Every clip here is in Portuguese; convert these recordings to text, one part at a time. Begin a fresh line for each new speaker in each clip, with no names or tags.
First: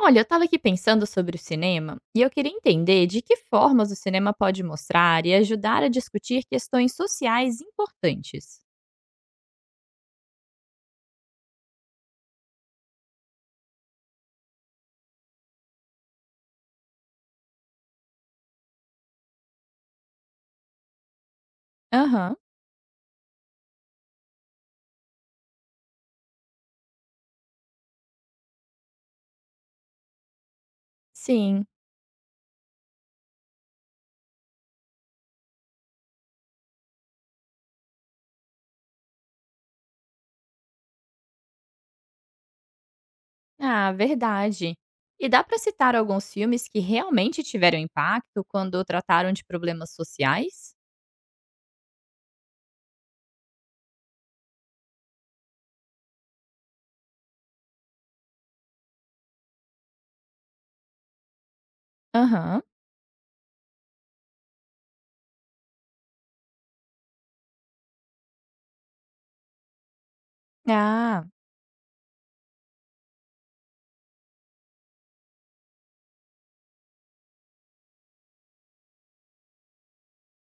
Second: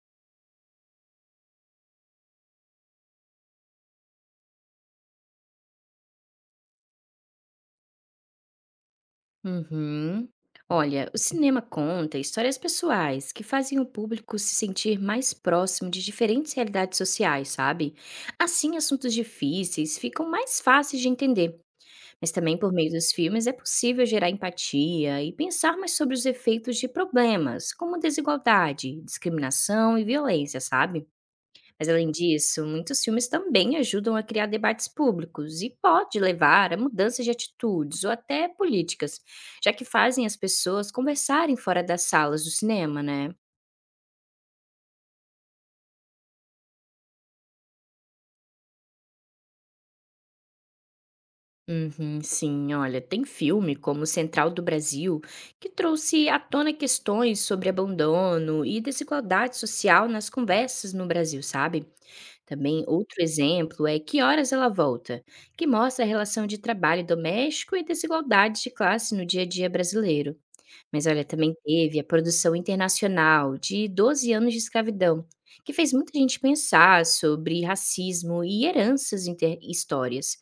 Olha, eu estava aqui pensando sobre o cinema e eu queria entender de que formas o cinema pode mostrar e ajudar a discutir questões sociais importantes.
Uhum. Olha, o cinema conta histórias pessoais que fazem o público se sentir mais próximo de diferentes realidades sociais, sabe? Assim, assuntos difíceis ficam mais fáceis de entender, mas
Aham,
também por meio dos filmes é possível gerar empatia e pensar mais sobre os efeitos de problemas, como desigualdade, discriminação e violência, sabe?
sim.
Mas além disso, muitos filmes também ajudam a criar debates públicos e pode levar a mudanças de atitudes ou até políticas, já que fazem as pessoas conversarem fora das salas do cinema, né?
Ah, verdade. E dá para citar alguns filmes que realmente tiveram impacto quando trataram de problemas sociais?
Uhum, sim, olha, tem filme como Central do Brasil que trouxe à tona questões sobre abandono e desigualdade social nas conversas no Brasil, sabe?
Aham.
Também outro exemplo é Que Horas Ela Volta, que mostra a relação de trabalho doméstico e desigualdades de classe no dia a dia brasileiro. Mas olha,
Ah,
também teve a produção internacional de Doze Anos de Escravidão, que fez muita gente pensar sobre racismo e heranças histórias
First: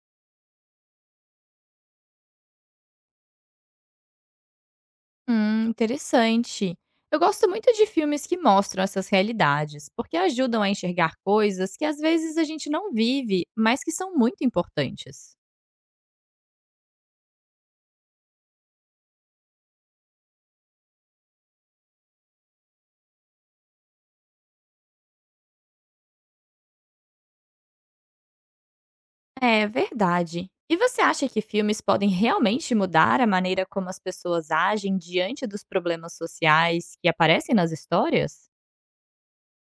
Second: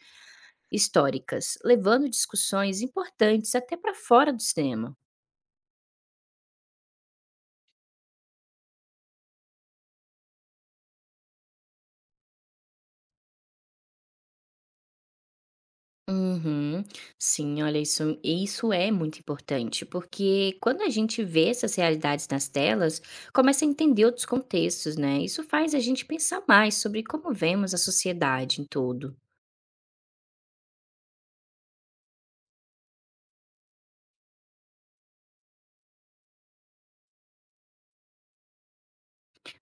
históricas, levando discussões importantes até para fora do cinema.
interessante. Eu gosto muito de filmes que mostram essas realidades, porque ajudam a enxergar coisas que às vezes a gente não vive, mas que são muito importantes.
Uhum. Sim, olha, isso é muito importante, porque quando a gente vê essas realidades nas telas, começa a entender outros contextos, né? Isso faz a gente pensar mais sobre como vemos a sociedade em todo.
É verdade. E você acha que filmes podem realmente mudar a maneira como as pessoas agem diante dos problemas sociais que aparecem nas histórias?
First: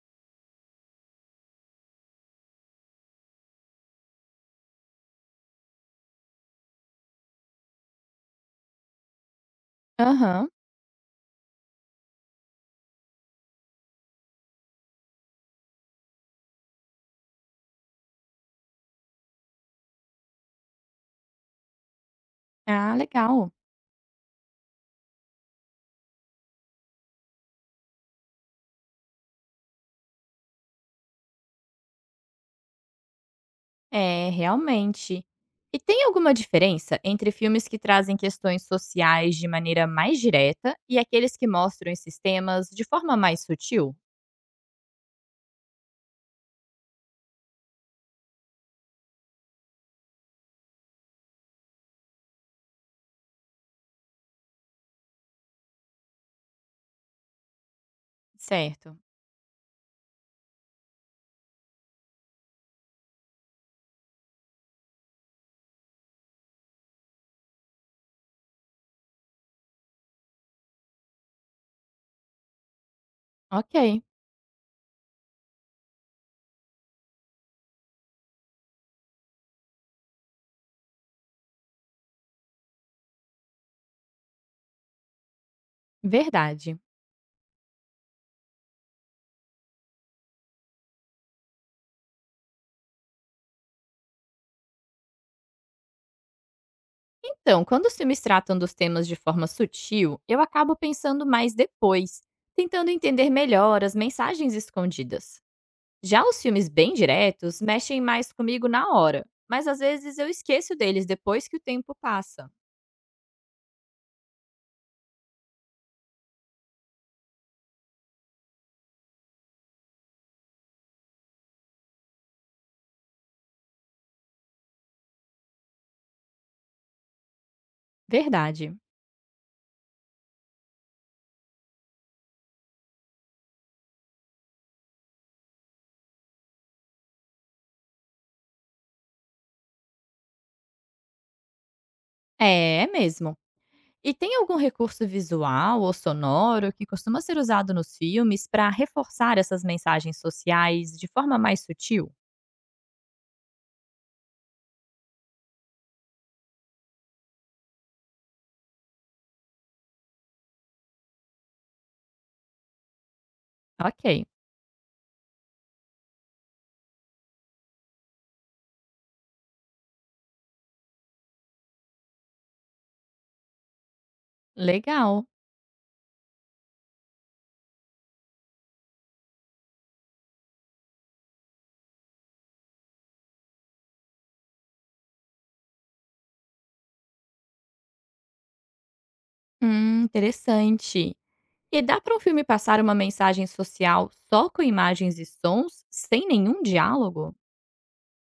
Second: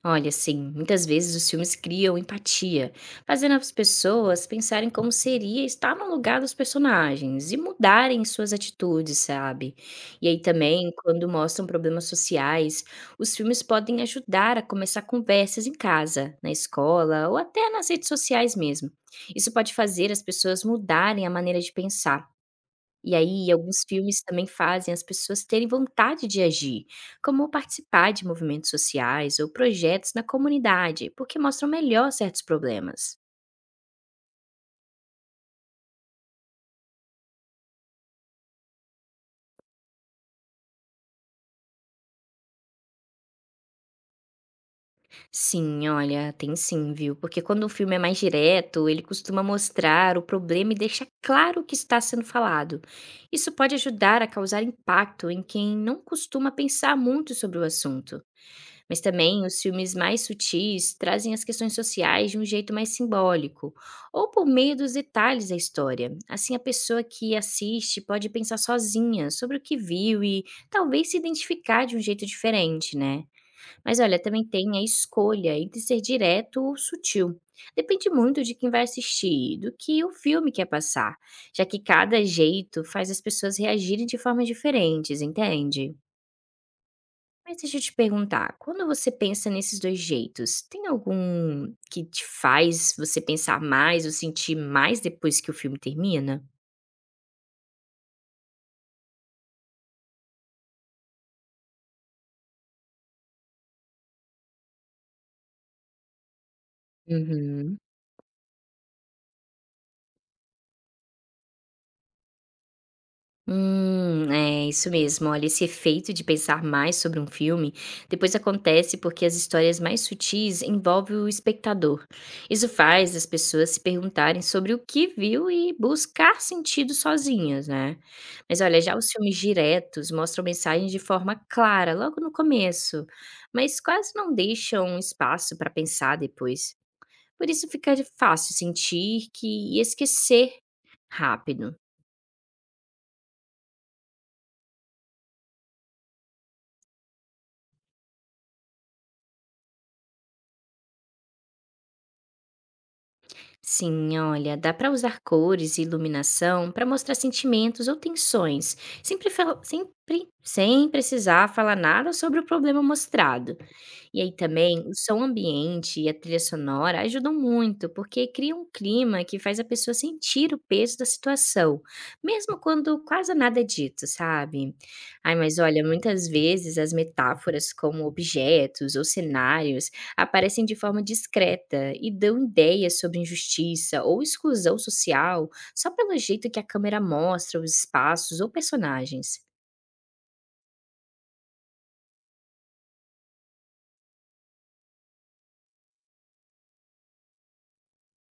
Olha, sim, muitas vezes os filmes criam empatia, fazendo as pessoas pensarem como seria estar no lugar dos personagens e mudarem suas atitudes, sabe? E aí
Aham.
também, quando mostram problemas sociais, os filmes podem ajudar a começar conversas em casa, na escola ou até nas redes sociais mesmo. Isso pode fazer as pessoas mudarem a maneira de pensar.
Ah,
E aí
legal.
alguns filmes também fazem as pessoas terem vontade de agir, como participar de movimentos sociais ou projetos na comunidade, porque mostram melhor certos problemas.
É, realmente. E tem alguma diferença entre filmes que trazem questões sociais de maneira mais direta e aqueles que mostram esses temas de forma mais sutil?
Sim, olha, tem sim, viu? Porque quando um filme é mais direto, ele costuma mostrar o problema e deixar claro o que está sendo falado. Isso pode ajudar a causar impacto em quem não costuma pensar muito sobre o assunto.
Certo.
Mas também os filmes mais sutis trazem as questões sociais de um jeito mais simbólico, ou por meio dos detalhes da história. Assim, a pessoa que assiste pode pensar sozinha sobre o que viu e talvez se identificar de um jeito diferente, né? Mas
Ok.
olha, também tem a escolha entre ser direto ou sutil. Depende muito de quem vai assistir, do que o filme quer passar, já que cada jeito faz as pessoas reagirem de formas diferentes, entende?
Verdade.
Mas deixa eu te perguntar, quando você pensa nesses 2 jeitos, tem algum que te faz você pensar mais ou sentir mais depois que o filme termina?
Então, quando os filmes tratam dos temas de forma sutil, eu acabo pensando mais depois, tentando entender melhor as mensagens escondidas. Já os filmes bem diretos
Uhum.
mexem mais comigo na hora, mas às vezes eu esqueço deles depois que o tempo passa.
É isso mesmo. Olha, esse efeito de pensar mais sobre um filme depois acontece porque as histórias mais sutis envolvem o espectador. Isso faz as pessoas se perguntarem sobre o que viu e buscar sentido sozinhas, né? Mas
Verdade.
olha, já os filmes diretos mostram mensagens de forma clara logo no começo, mas quase não deixam espaço para pensar depois. Por isso fica fácil sentir que e esquecer rápido.
É, é mesmo. E tem algum recurso visual ou sonoro que costuma ser usado nos filmes para reforçar essas mensagens sociais de forma mais sutil?
Sim, olha, dá para usar cores e iluminação para mostrar sentimentos ou tensões, sempre, sempre sem precisar falar nada sobre o problema mostrado. E
Ok,
aí também o som ambiente e a trilha sonora ajudam muito, porque cria um clima que faz a pessoa sentir o peso da situação, mesmo quando quase nada é dito, sabe?
legal.
Ai, mas olha, muitas vezes as metáforas como objetos ou cenários aparecem de forma discreta e dão ideias sobre injustiça ou exclusão social só pelo jeito que a câmera mostra os espaços ou personagens.
Interessante. E dá para um filme passar uma mensagem social só com imagens e sons, sem nenhum diálogo?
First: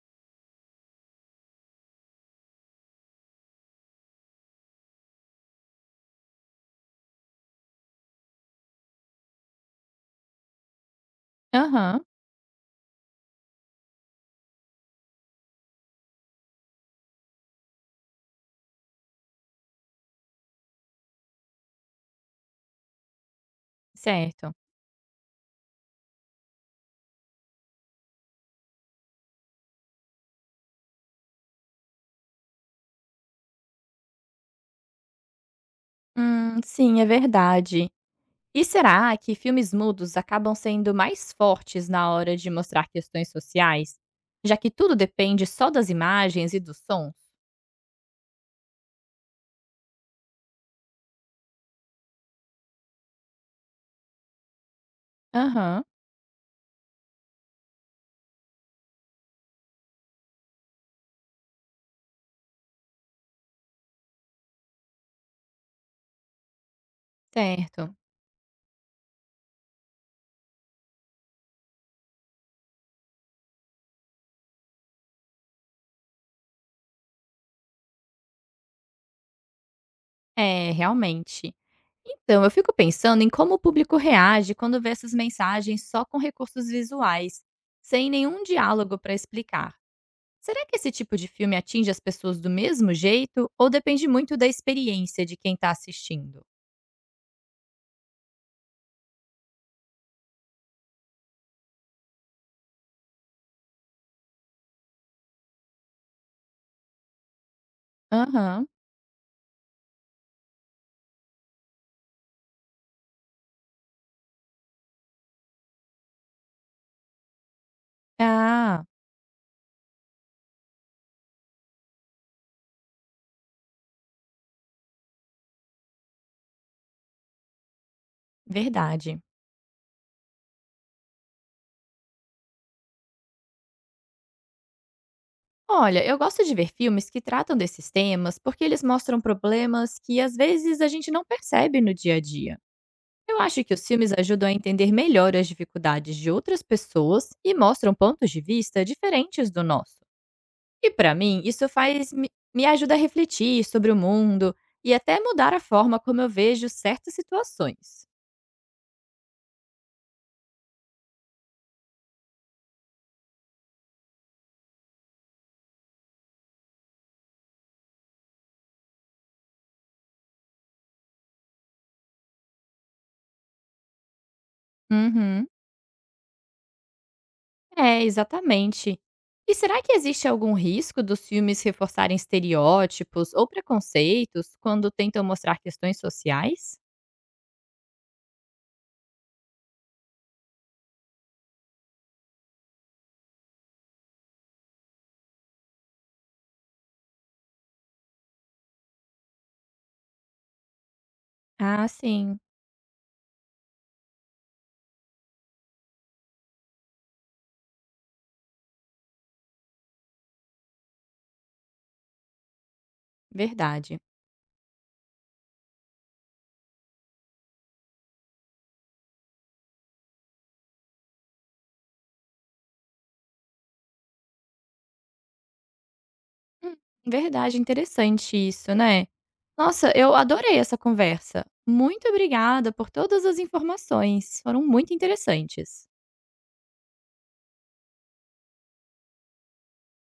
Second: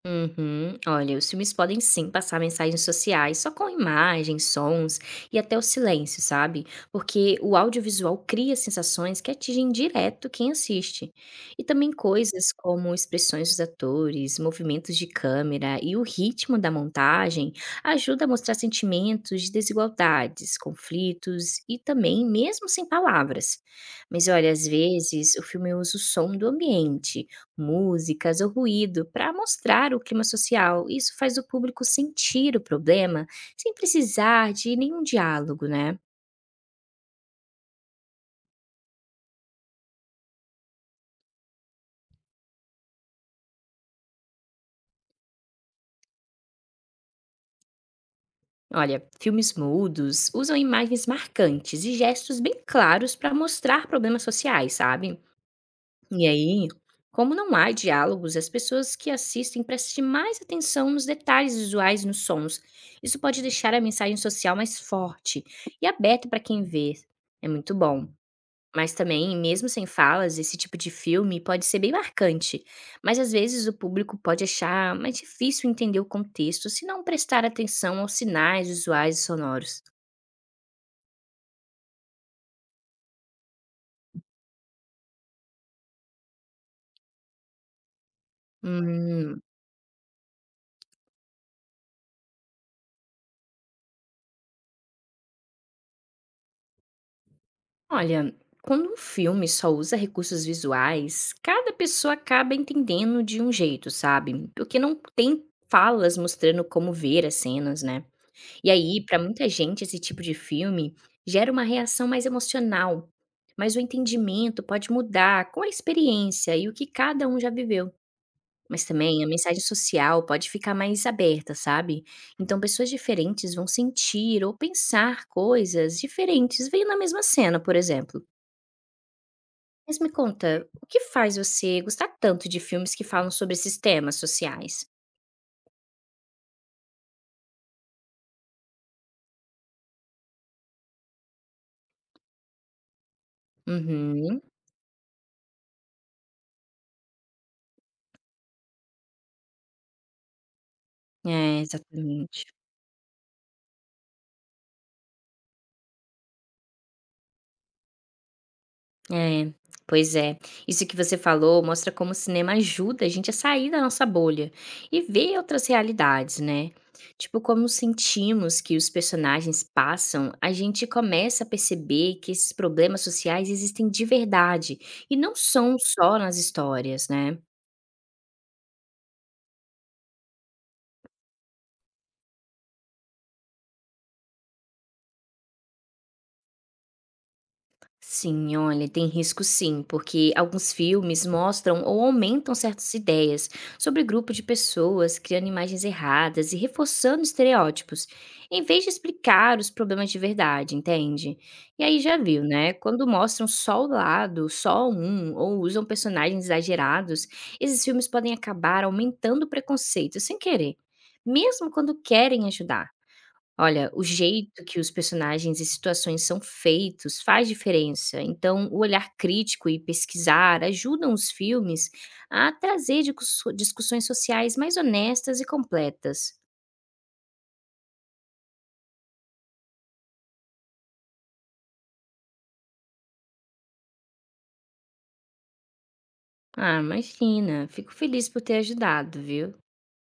Uhum. Olha, os filmes podem sim passar mensagens sociais, só com imagens, sons e até o silêncio, sabe? Porque o audiovisual cria sensações que atingem direto quem assiste. E também
Aham,
coisas como expressões dos atores, movimentos de câmera e o ritmo da montagem ajuda a mostrar sentimentos de desigualdades, conflitos e também mesmo sem palavras. Mas olha,
certo.
às vezes o filme usa o som do ambiente músicas ou ruído para mostrar o clima social. Isso faz o público sentir o problema sem precisar de nenhum diálogo, né?
Sim, é verdade. E será que filmes mudos acabam sendo mais fortes na hora de mostrar questões sociais, já que tudo depende só das imagens e dos sons?
Olha, filmes mudos usam imagens marcantes e gestos bem claros para mostrar problemas sociais, sabe?
Aham,
E aí, como não há diálogos, as pessoas que assistem prestem mais atenção nos detalhes visuais e nos sons. Isso pode deixar a mensagem social mais forte e aberta para quem vê. É muito
certo.
bom. Mas também, mesmo sem falas, esse tipo de filme pode ser bem marcante, mas às vezes o público pode achar mais difícil entender o contexto se não prestar atenção aos sinais visuais e sonoros.
É, realmente. Então, eu fico pensando em como o público reage quando vê essas mensagens só com recursos visuais, sem nenhum diálogo para
Hum,
explicar. Será que esse tipo de filme atinge as pessoas do mesmo jeito ou depende muito da experiência de quem está assistindo?
olha, quando um filme só usa recursos visuais, cada pessoa acaba entendendo de um jeito, sabe? Porque não tem falas mostrando como ver as cenas, né?
Aham.
E aí, para muita gente, esse tipo de filme gera uma reação mais emocional, mas o entendimento pode mudar com a experiência e o que cada um já viveu. Mas
Ah,
também a mensagem social pode ficar mais aberta, sabe? Então, pessoas diferentes vão sentir ou pensar coisas diferentes vendo a mesma cena, por exemplo.
verdade.
Mas me conta, o que faz você gostar tanto de filmes que falam sobre esses temas sociais?
Olha, eu gosto de ver filmes que tratam desses temas porque eles mostram problemas que às vezes a gente não percebe no dia a dia. Eu acho que os filmes
Uhum,
ajudam a entender melhor as dificuldades de outras pessoas e mostram pontos de vista diferentes do nosso. E para mim,
é,
isso faz me
exatamente.
me ajuda a refletir sobre o mundo e até mudar a forma como eu vejo certas situações.
É, pois é. Isso que você falou mostra como o cinema ajuda a gente a sair da nossa bolha e ver outras realidades, né? Tipo, como sentimos que os personagens passam, a gente começa a perceber que esses problemas sociais existem de verdade e não
Uhum.
são só nas histórias, né?
É, exatamente. E será que existe algum risco dos filmes reforçarem estereótipos ou preconceitos quando tentam mostrar questões sociais?
Sim, olha, tem risco sim, porque alguns filmes mostram ou aumentam certas ideias sobre grupo de pessoas, criando imagens erradas e reforçando estereótipos, em vez de explicar os problemas de verdade, entende? E
Ah,
aí já
sim,
viu, né? Quando mostram só o lado, só um, ou usam personagens exagerados, esses filmes podem acabar aumentando o preconceito sem querer, mesmo quando querem ajudar. Olha,
verdade.
o jeito que os personagens e situações são feitos faz diferença. Então, o olhar crítico e pesquisar ajudam os filmes a trazer discussões sociais mais honestas e completas.
Hum, verdade, interessante isso, né? Nossa, eu adorei essa conversa. Muito obrigada por todas as informações, foram muito interessantes.
Ah, imagina. Fico feliz por ter ajudado, viu?